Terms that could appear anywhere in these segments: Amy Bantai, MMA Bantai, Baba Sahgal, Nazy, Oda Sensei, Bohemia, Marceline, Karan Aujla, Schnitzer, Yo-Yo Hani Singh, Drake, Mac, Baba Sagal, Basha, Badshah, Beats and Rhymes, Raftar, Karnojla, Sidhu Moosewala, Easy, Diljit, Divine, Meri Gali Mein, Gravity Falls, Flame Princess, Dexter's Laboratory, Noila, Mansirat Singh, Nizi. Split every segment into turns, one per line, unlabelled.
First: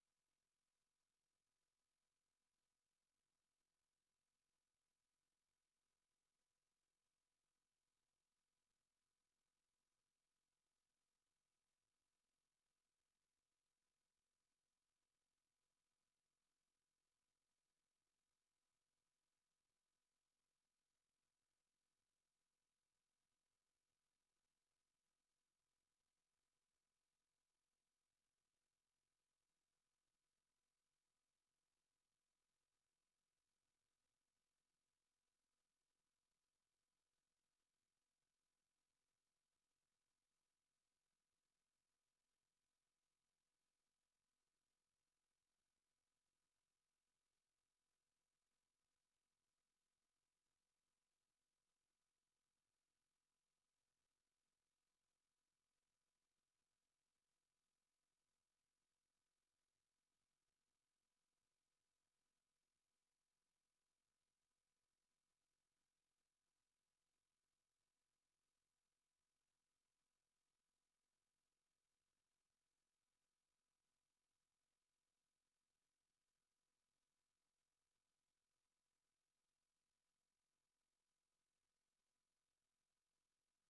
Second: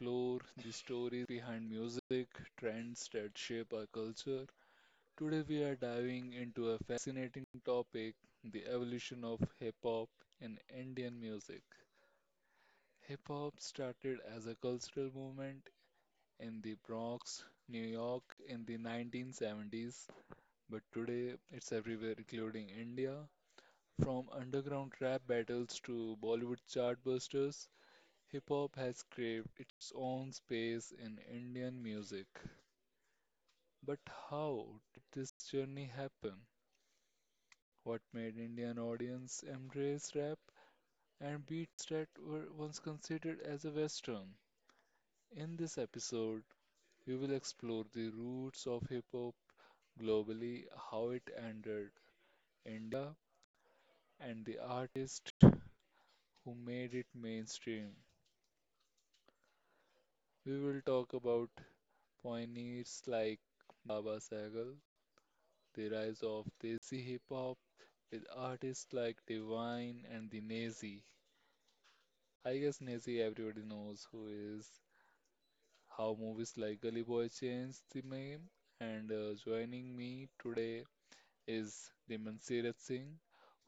explore the stories behind music, trends that shape our culture. Today we are diving into a fascinating topic, the evolution of hip hop in Indian music. Hip hop started as a cultural movement in the Bronx, New York in the 1970s, but today it's everywhere including India. From underground rap battles to Bollywood chartbusters, hip hop has craved its own space in Indian music. But how did this journey happen? What made Indian audience embrace rap and beats that were once considered as a western? In this episode, we will explore the roots of hip hop globally, how it entered India, and the artists who made it mainstream. We will talk about pioneers like Baba Sagal, the rise of Desi hip hop with artists like Divine and the Nazi. I guess Nazi everybody knows who is. How movies like Gully Boy changed the name. And Joining me today is the Mansirat Singh,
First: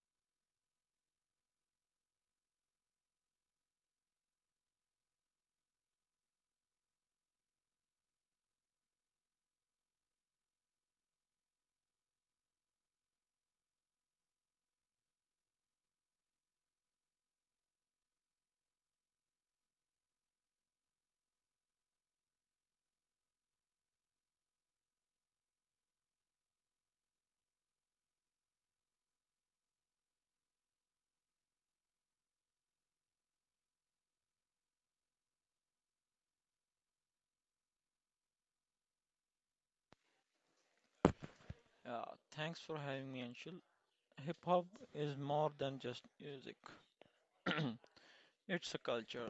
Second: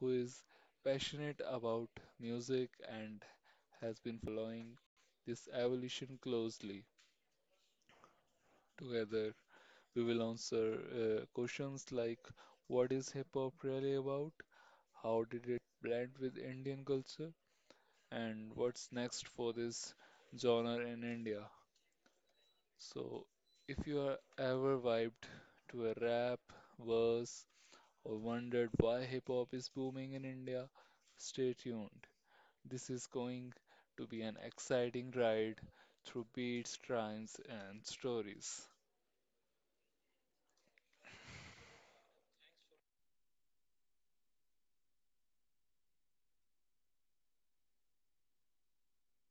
who is passionate about music and has been following this evolution closely. Together, we will answer questions like what is hip hop really about, how did it blend with Indian culture, and what's next for this genre in India. So, if you are ever vibed to a rap, verse, or wondered why hip hop is booming in India, stay tuned. This is going to be an exciting ride through beats, rhymes, and stories.
Yeah, thanks for having me, Anshul. Hip hop is more than just music. It's a culture,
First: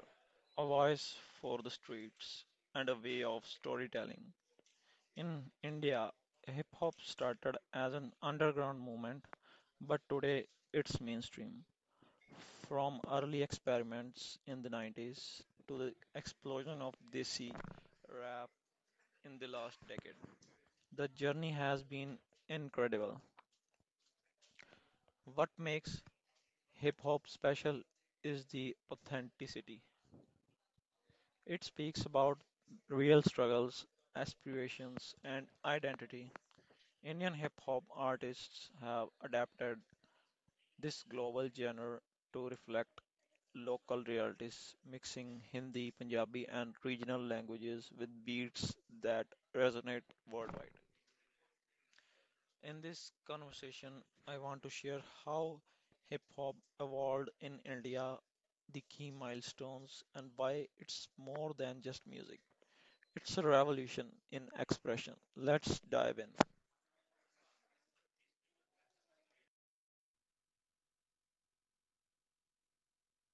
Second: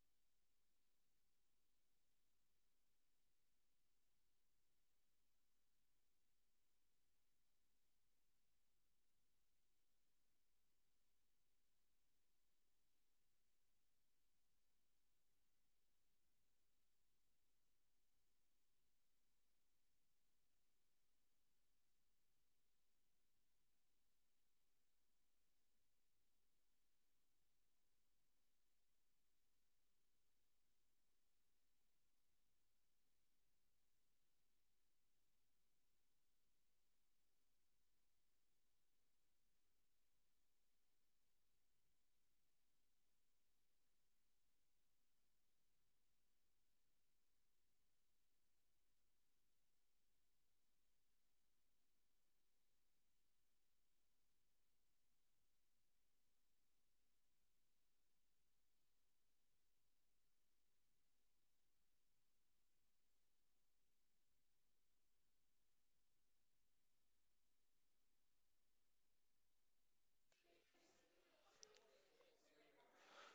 a voice for the streets, and a way of storytelling. In India, hip hop started as an underground movement, but today it's mainstream. From early experiments in the 90s to the explosion of Desi rap in the last decade, the journey has been incredible. What makes Hip Hop Special is the authenticity. It speaks about real struggles, aspirations, and identity. Indian hip hop artists have adapted this global genre to reflect local realities, mixing Hindi, Punjabi, and regional languages with beats that resonate worldwide. In this conversation, I want to share how hip hop evolved in India, the key milestones, and why it's more than just music. It's a revolution in expression. Let's dive in.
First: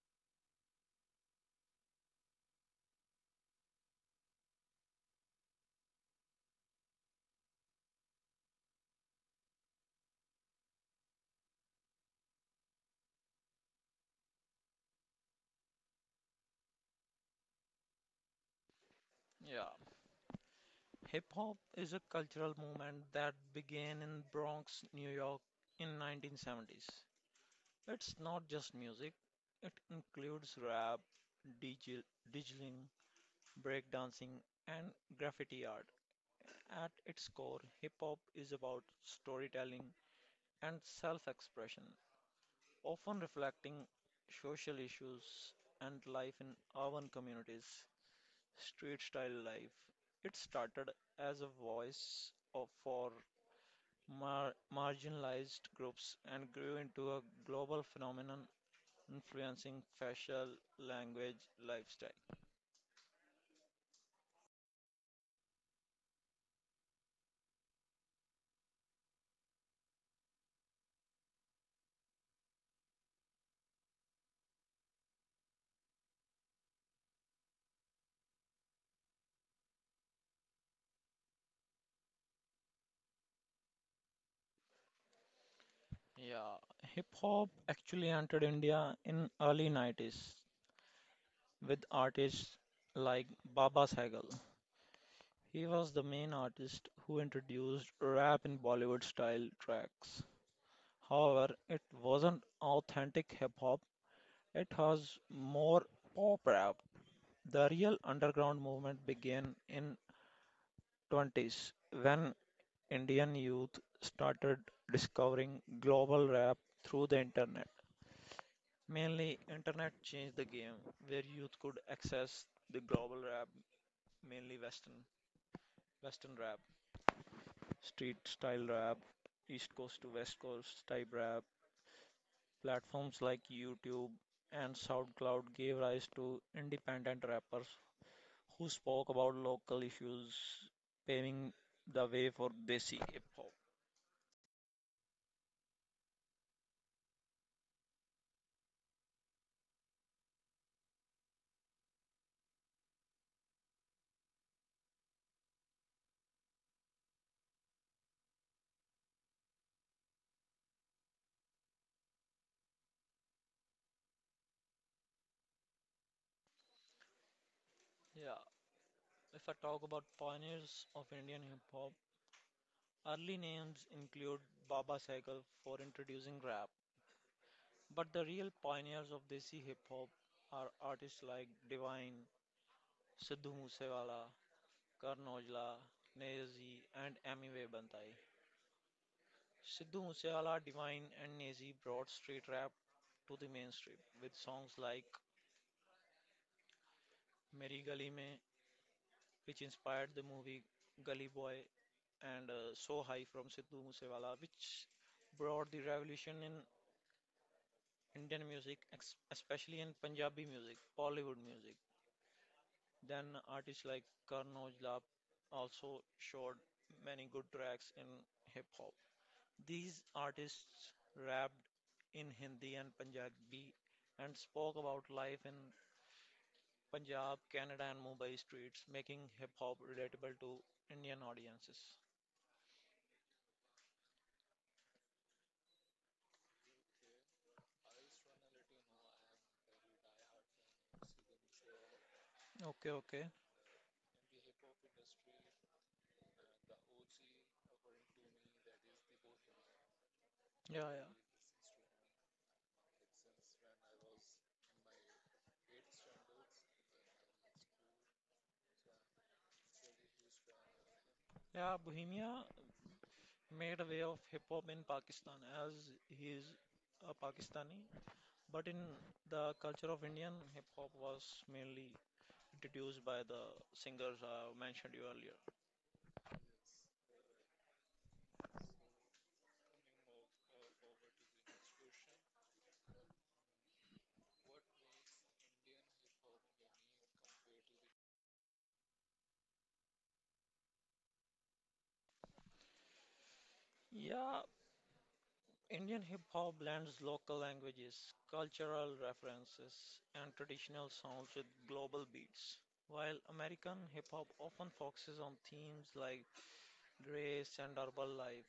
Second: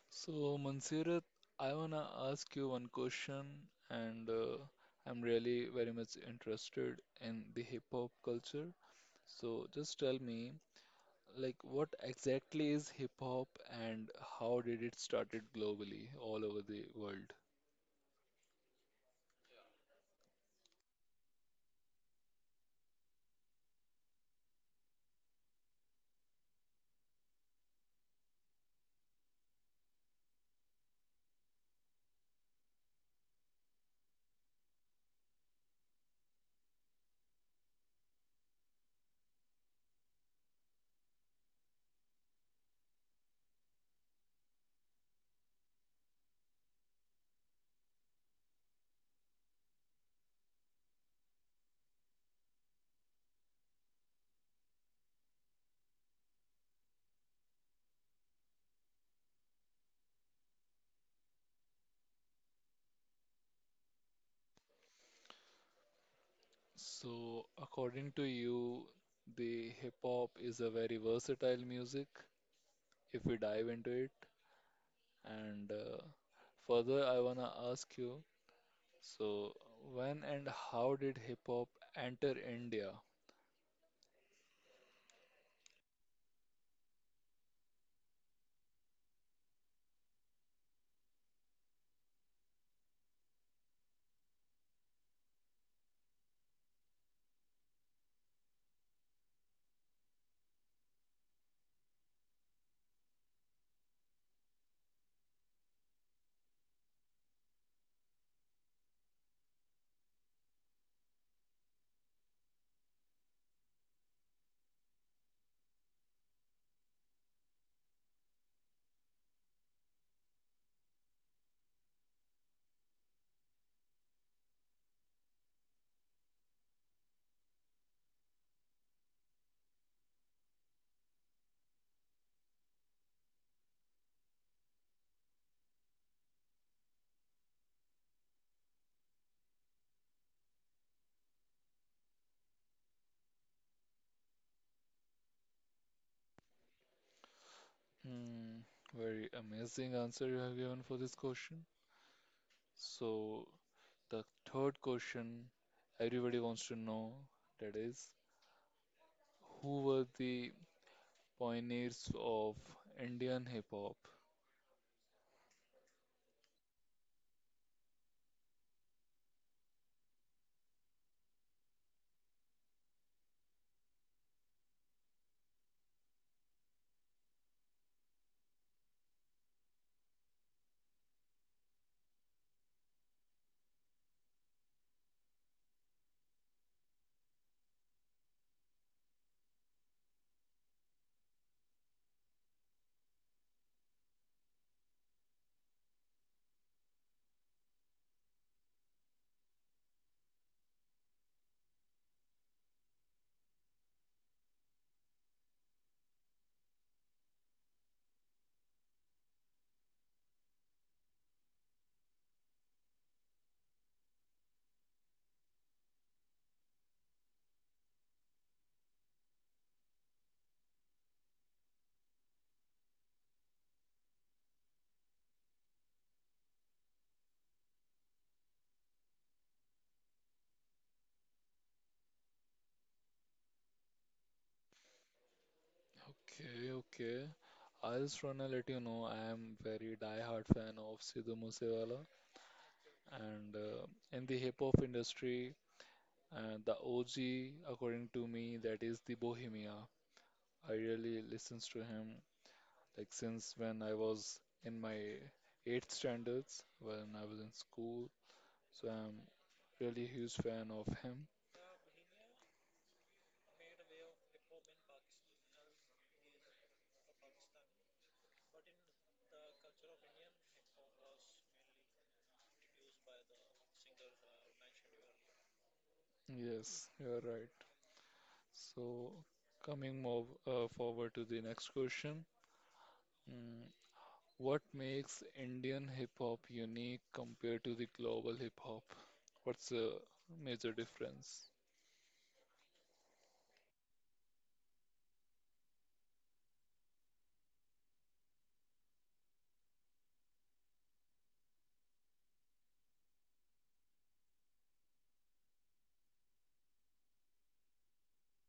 So, Mansirat, I want to ask you one question, and I'm really very much interested in the hip hop culture. So, just tell me, like, what exactly is hip hop and how did it started globally, all over the world?
Yeah, hip hop is a cultural movement that began in Bronx, New York in 1970s. It's not just music. It includes rap, digi- digiling, breakdancing, and graffiti art. At its core, hip hop is about storytelling and self expression, often reflecting social issues and life in urban communities. Street style life. It started as a voice of, for marginalized groups and grew into a global phenomenon influencing facial language lifestyle.
So, according to you, the hip hop is a very versatile music if we dive into it. And Further, I want to ask you. So, when and how did hip hop enter India?
Yeah, hip hop actually entered India in early 90s with artists like Baba Sahgal. He was the main artist who introduced rap in Bollywood style tracks. However, it wasn't authentic hip hop, it was more pop rap. The real underground movement began in 20s when Indian youth started discovering global rap through the internet. Mainly internet changed the game where youth could access the global rap mainly Western rap, street style rap, East Coast to West Coast type rap. Platforms like YouTube and SoundCloud gave rise to independent rappers who spoke about local issues, paving the way for Desi hip hop.
Hmm, very amazing answer you have given for this question. So, the third question everybody wants to know that is, who were the pioneers of Indian hip hop?
Yeah, if I talk about pioneers of Indian hip hop, early names include Baba Cycle for introducing rap, but the real pioneers of Desi hip hop are artists like Divine, Sidhu Moosewala, Karan Aujla, Nazi, and Amy Bantai. Sidhu Moosewala, Divine, and Nazi brought street rap to the mainstream with songs like Meri Gali Mein, which inspired the movie Gully Boy, and So High from Sidhu Moosewala, which brought the revolution in Indian music, especially in Punjabi music, Bollywood music. Then artists like Karan Aujla also showed many good tracks in hip hop. These artists rapped in Hindi and Punjabi and spoke about life in Punjab, Canada, and Mumbai streets, making hip hop relatable to Indian audiences.
Okay, okay. I just wanna let you know I am very die-hard fan of Sidhu Moosewala,
Okay, okay.
and in the hip hop industry, and the OG, according to me, that is the Bohemia. I
Yeah,
really
yeah.
listens to him like since when I was in my eighth standards when I was in school. So I'm really a huge fan of him.
Yeah, Bohemia made a way of hip hop in Pakistan as he is a Pakistani. But in the culture of Indian, hip hop was mainly introduced by the singers I mentioned you earlier.
Yes, you're right. So coming more forward to the next question. Mm, what makes Indian hip hop unique compared to the global hip hop? What's the major difference?
Yeah, Indian hip hop blends local languages, cultural references, and traditional sounds with global beats, while American hip hop often focuses on themes like race and urban life.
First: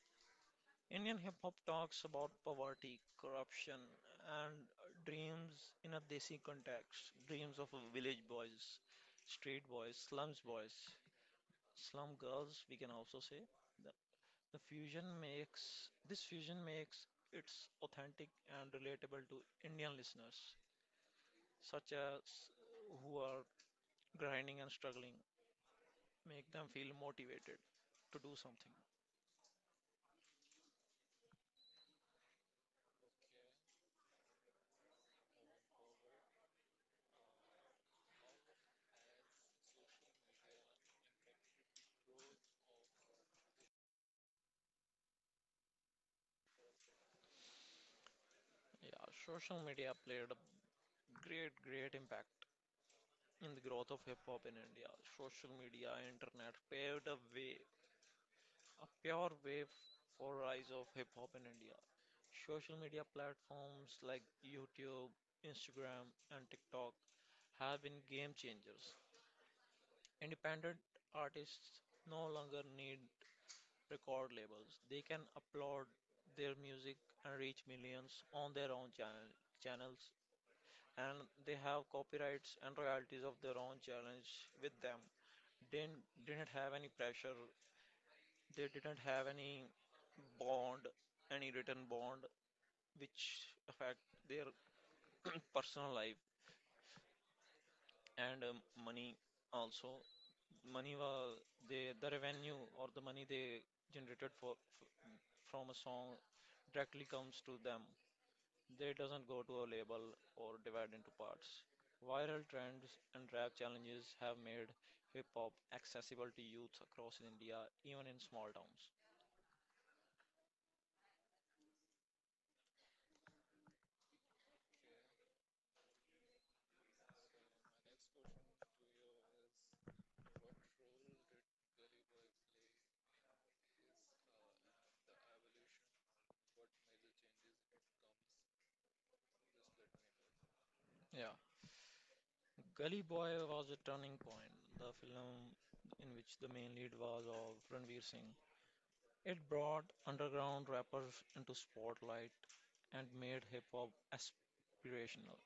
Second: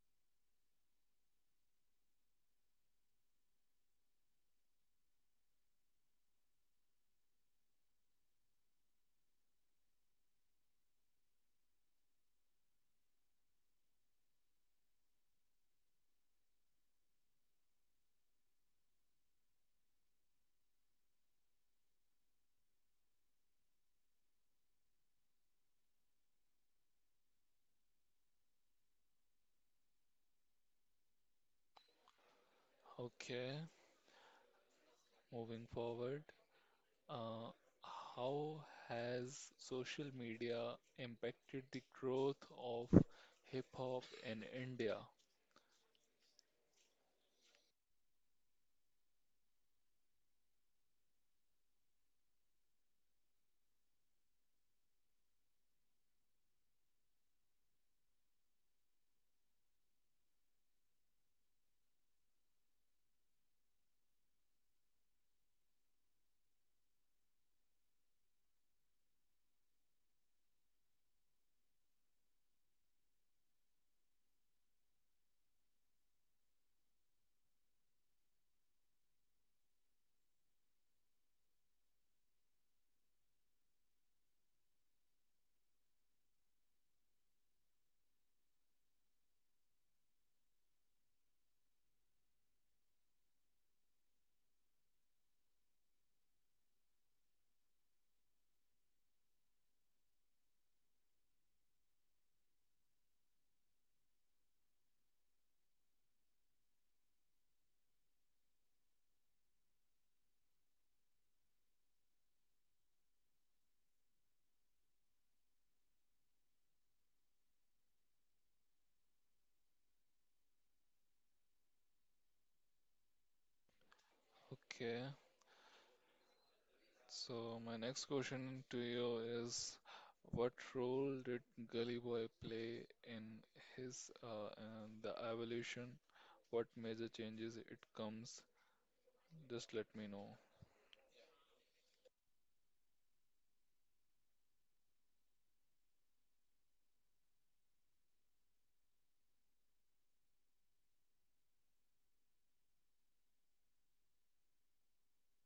Indian hip hop talks about poverty, corruption, and dreams in a desi context, dreams of village boys, street boys, slums boys, slum girls, we can also say. The fusion makes This fusion makes it's authentic and relatable to Indian listeners, such as who are grinding and struggling, make them feel motivated to do something.
Okay, moving forward. Uh, how has social media impacted the growth of hip hop in India?
Yeah, social media played a great impact in the growth of hip hop in India. Social media, internet paved a way a pure wave for rise of hip hop in India. Social media platforms like YouTube, Instagram, and TikTok have been game changers. Independent artists no longer need record labels. They can upload their music and reach millions on their own channels and they have copyrights and royalties of their own challenge with them. They didn't have any pressure. They didn't have any bond, any written bond, which affect their personal life and money also. Money was they the revenue or the money they generated for from a song directly comes to them. They doesn't go to a label or divide into parts. Viral trends and rap challenges have made hip hop accessible to youth across India, even in small towns.
Okay, so my next question to you is, what role did Gully Boy play in his and the evolution? What major changes it comes? Just let me know.
Yeah, Gully Boy was a turning point, the film in which the main lead was of Ranveer Singh. It brought underground rappers into spotlight and made hip hop aspirational.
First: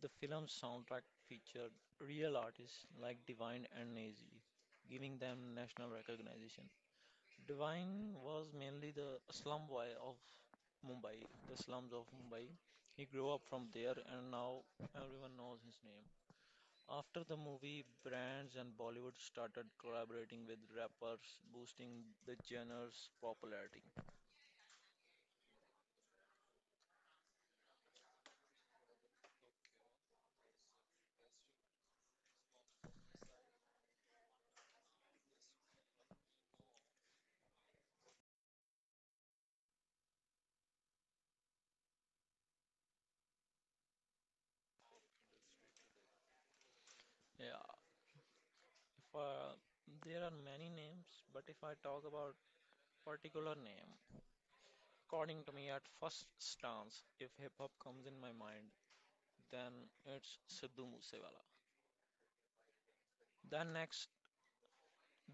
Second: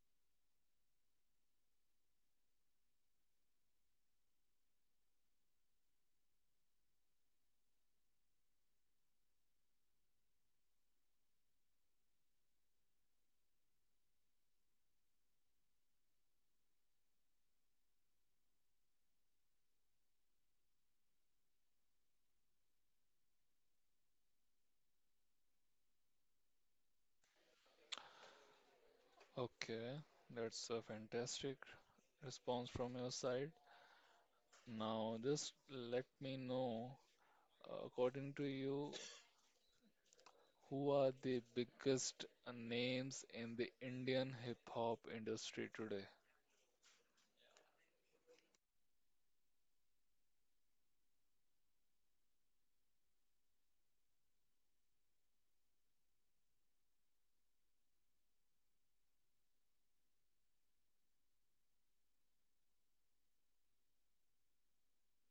The film's soundtrack featured real artists like Divine and Nazy, giving them national recognition. Divine was mainly the slum boy of Mumbai, the slums of Mumbai. He grew up from there and now everyone knows his name. After the movie, brands and Bollywood started collaborating with rappers, boosting the genre's popularity.
Okay, that's a fantastic response from your side. Now, just let me know. According to you, who are the biggest names in the Indian hip hop industry today?
Yeah, if, there are many names, but if I talk about particular name, according to me, at first stance, if hip hop comes in my mind, then it's Sidhu Moosewala. Then next,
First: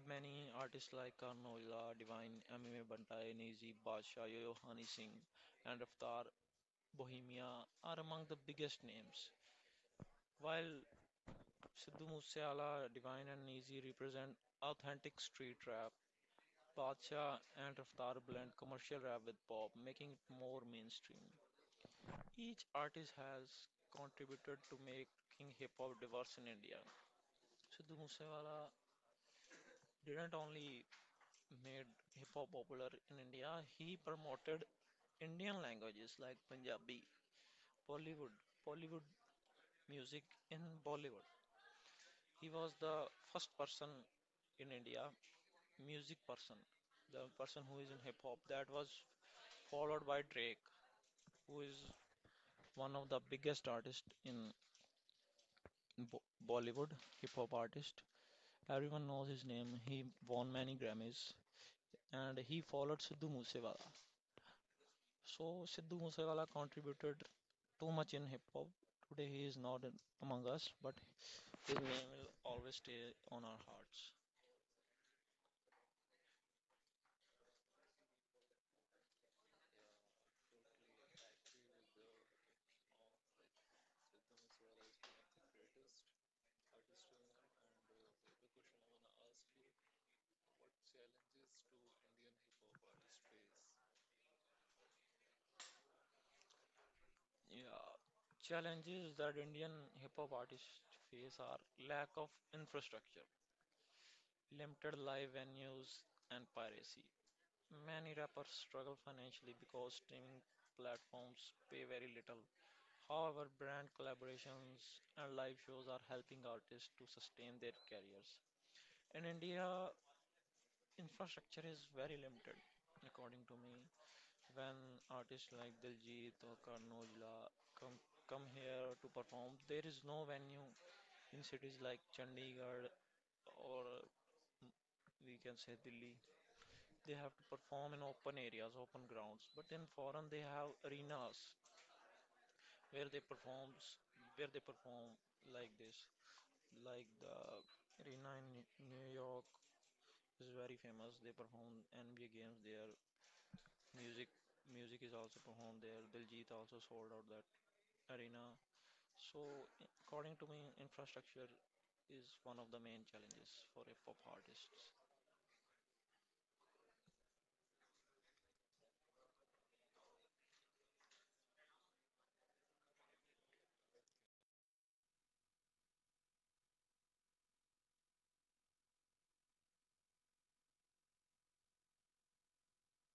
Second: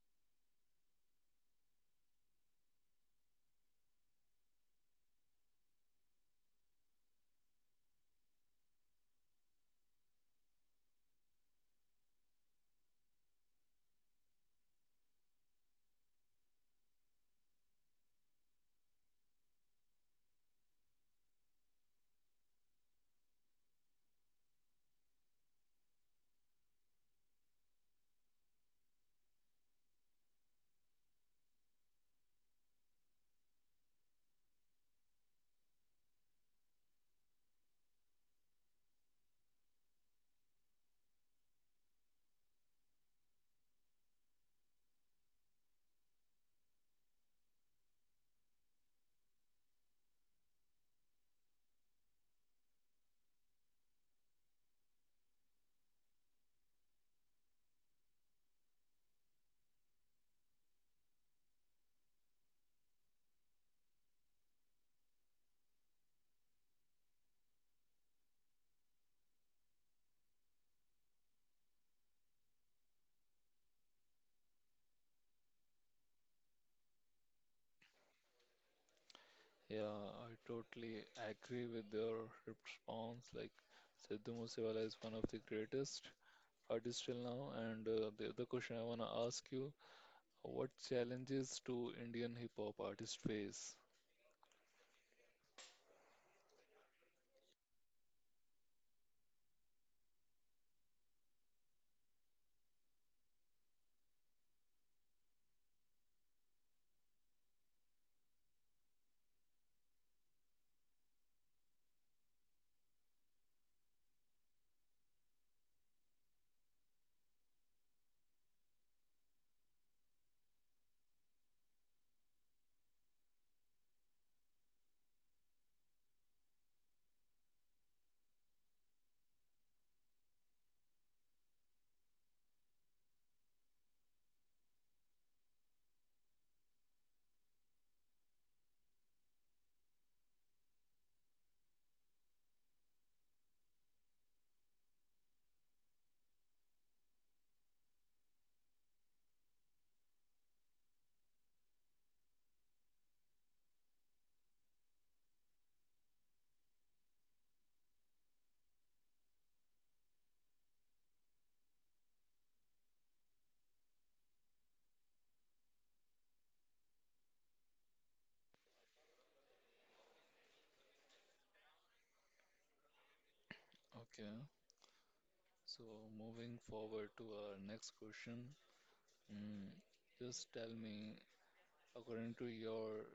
many artists like Noila, Divine, MMA Bantai, Nizi, Basha, Yo-Yo Hani Singh, and Raftar, Bohemia are among the biggest names. While Sidhu Moosewala, Divine and Easy represent authentic street rap. Badshah and Raftar blend commercial rap with pop, making it more mainstream. Each artist has contributed to making hip hop diverse in India. Sidhu Moosewala didn't only made hip hop popular in India, he promoted Indian languages like Punjabi, Bollywood, Bollywood music in Bollywood. He was the first person in India music person, the person who is in hip hop. That was followed by Drake, who is one of the biggest artists in Bo- Bollywood, hip hop artist. Everyone knows his name. He won many Grammys, and he followed Sidhu Moosewala. So Sidhu Moosewala contributed too much in hip hop. Today he is not among us, but his name will always stay on our hearts.
Yeah, I totally agree with your response. Like, Sidhu Moosewala is one of the greatest artists till now. And The other question I want to ask you, what challenges do Indian hip hop artists face?
Yeah, challenges that Indian hip hop artists face are lack of infrastructure. Limited live venues, and piracy. Many rappers struggle financially because streaming platforms pay very little. However, brand collaborations and live shows are helping artists to sustain their careers. In India, infrastructure is very limited, according to me. When artists like Diljit or Karnojla come come here to perform, there is no venue in cities like Chandigarh or we can say Delhi they have to perform in open areas, open grounds. But in foreign, they have arenas where they performs, where they perform like this. Like the arena in New York is very famous. They perform NBA games there. Music, music is also performed there. Diljit also sold out that arena. So according to me, infrastructure is one of the main challenges for hip hop artists.
Okay, so moving forward to our next question. Mm, just tell me, according to your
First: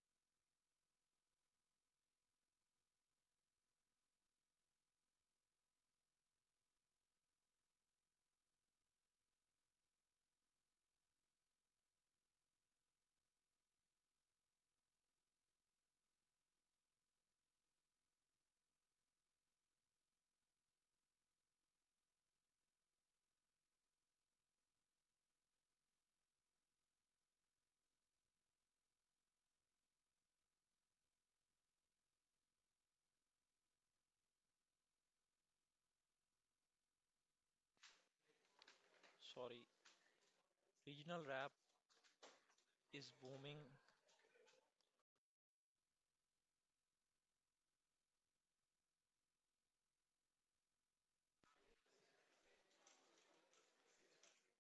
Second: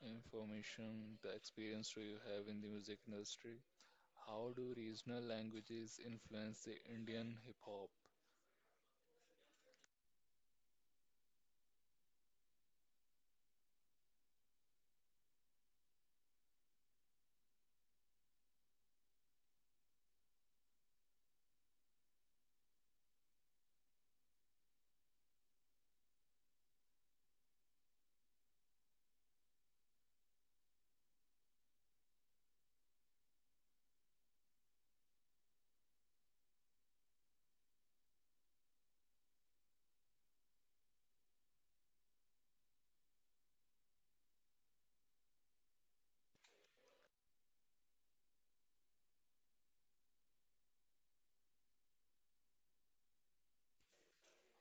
information, the experience do you have in the music industry? How do regional languages influence the Indian hip hop?
Sorry, regional rap is booming.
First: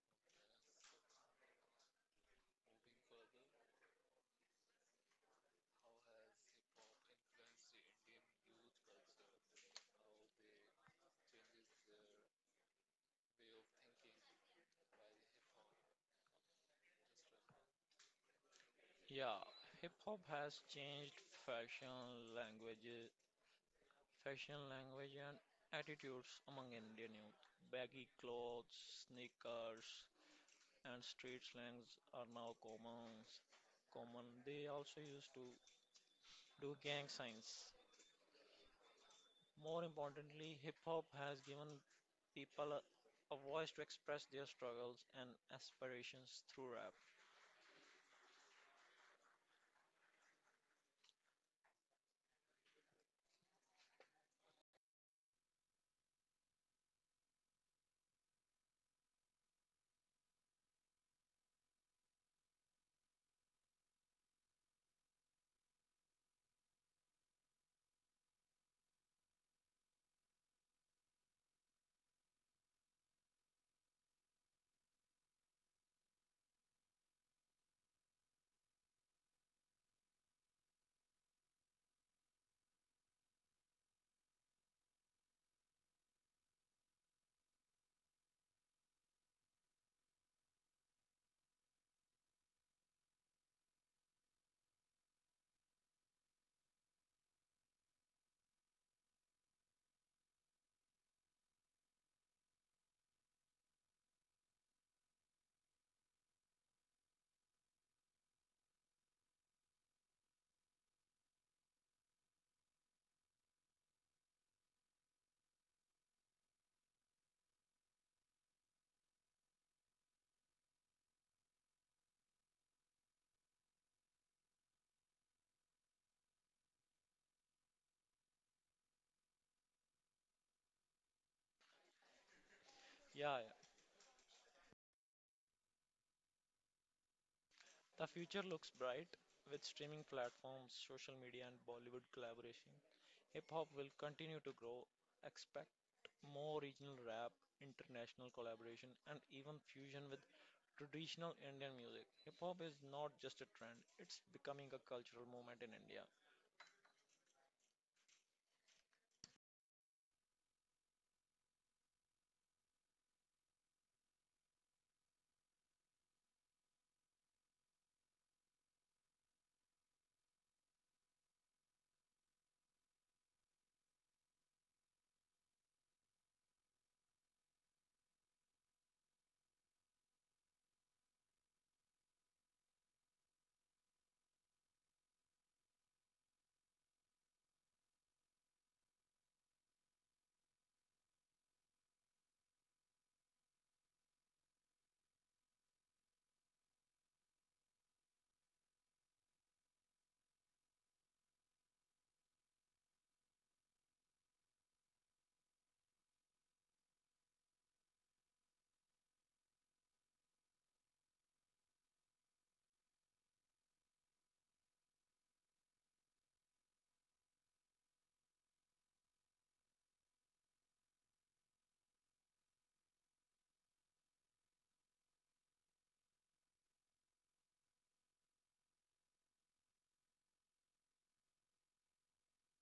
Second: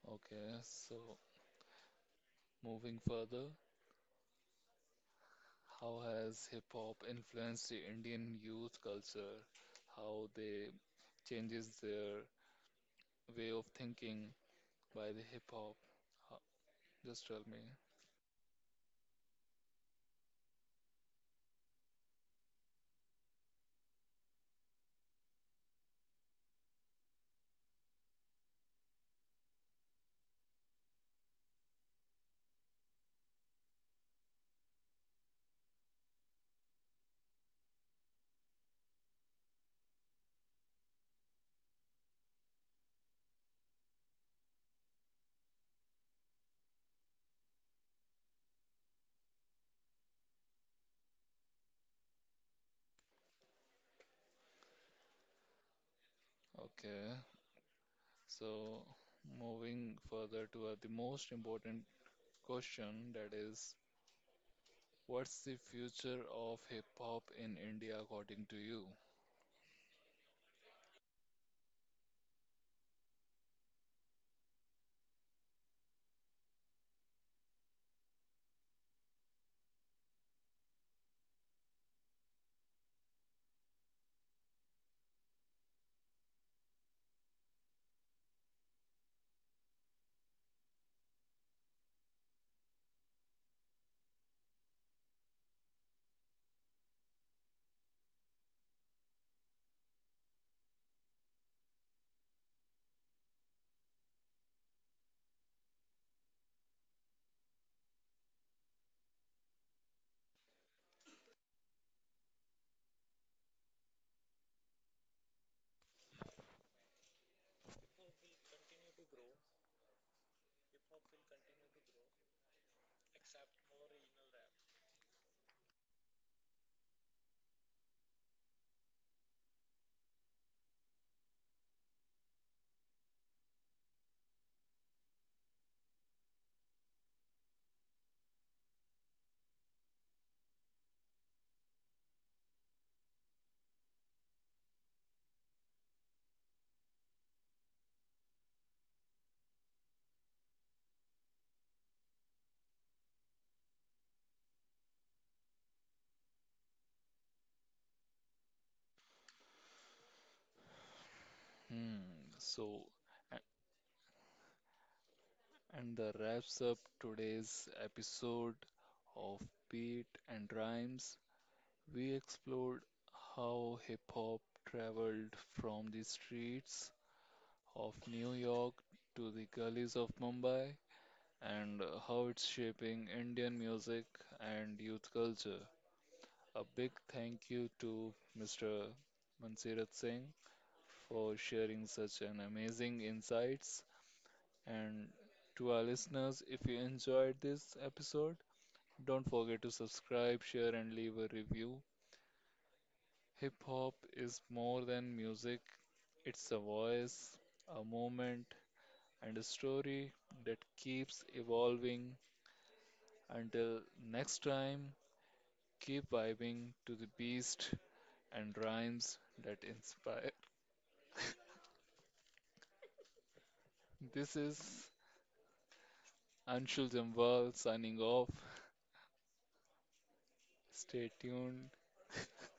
Okay, so moving further, how has hip hop influenced the Indian youth culture? How they changes their way of thinking by the hip hop? Ho- Just tell me.
Yeah, hip hop has changed fashion, language, and attitudes among Indian youth. Baggy clothes, sneakers, and street slangs are now Common. They also used to do gang signs. More importantly, hip hop has given people a voice to express their struggles and aspirations through rap.
Okay, so moving further toward the most important question that is, what's the future of hip hop in India according to you?
Yeah, the future looks bright with streaming platforms, social media, and Bollywood collaboration. Hip hop will continue to grow. Expect more regional rap, international collaboration, and even fusion with traditional Indian music. Hip hop is not just a trend, it's becoming a cultural movement in India.
Hmm. So, and that wraps up today's episode of Beat and Rhymes. We explored how hip hop traveled from the streets of New York to the gullies of Mumbai and how it's shaping Indian music and youth culture. A big thank you to Mr. Mansirat Singh for sharing such an amazing insights. And to our listeners, if you enjoyed this episode, don't forget to subscribe, share, and leave a review. Hip hop is more than music, it's a voice, a moment, and a story that keeps evolving. Until next time, keep vibing to the beast and rhymes that inspire. This is Anshul Jambal signing off. Stay tuned.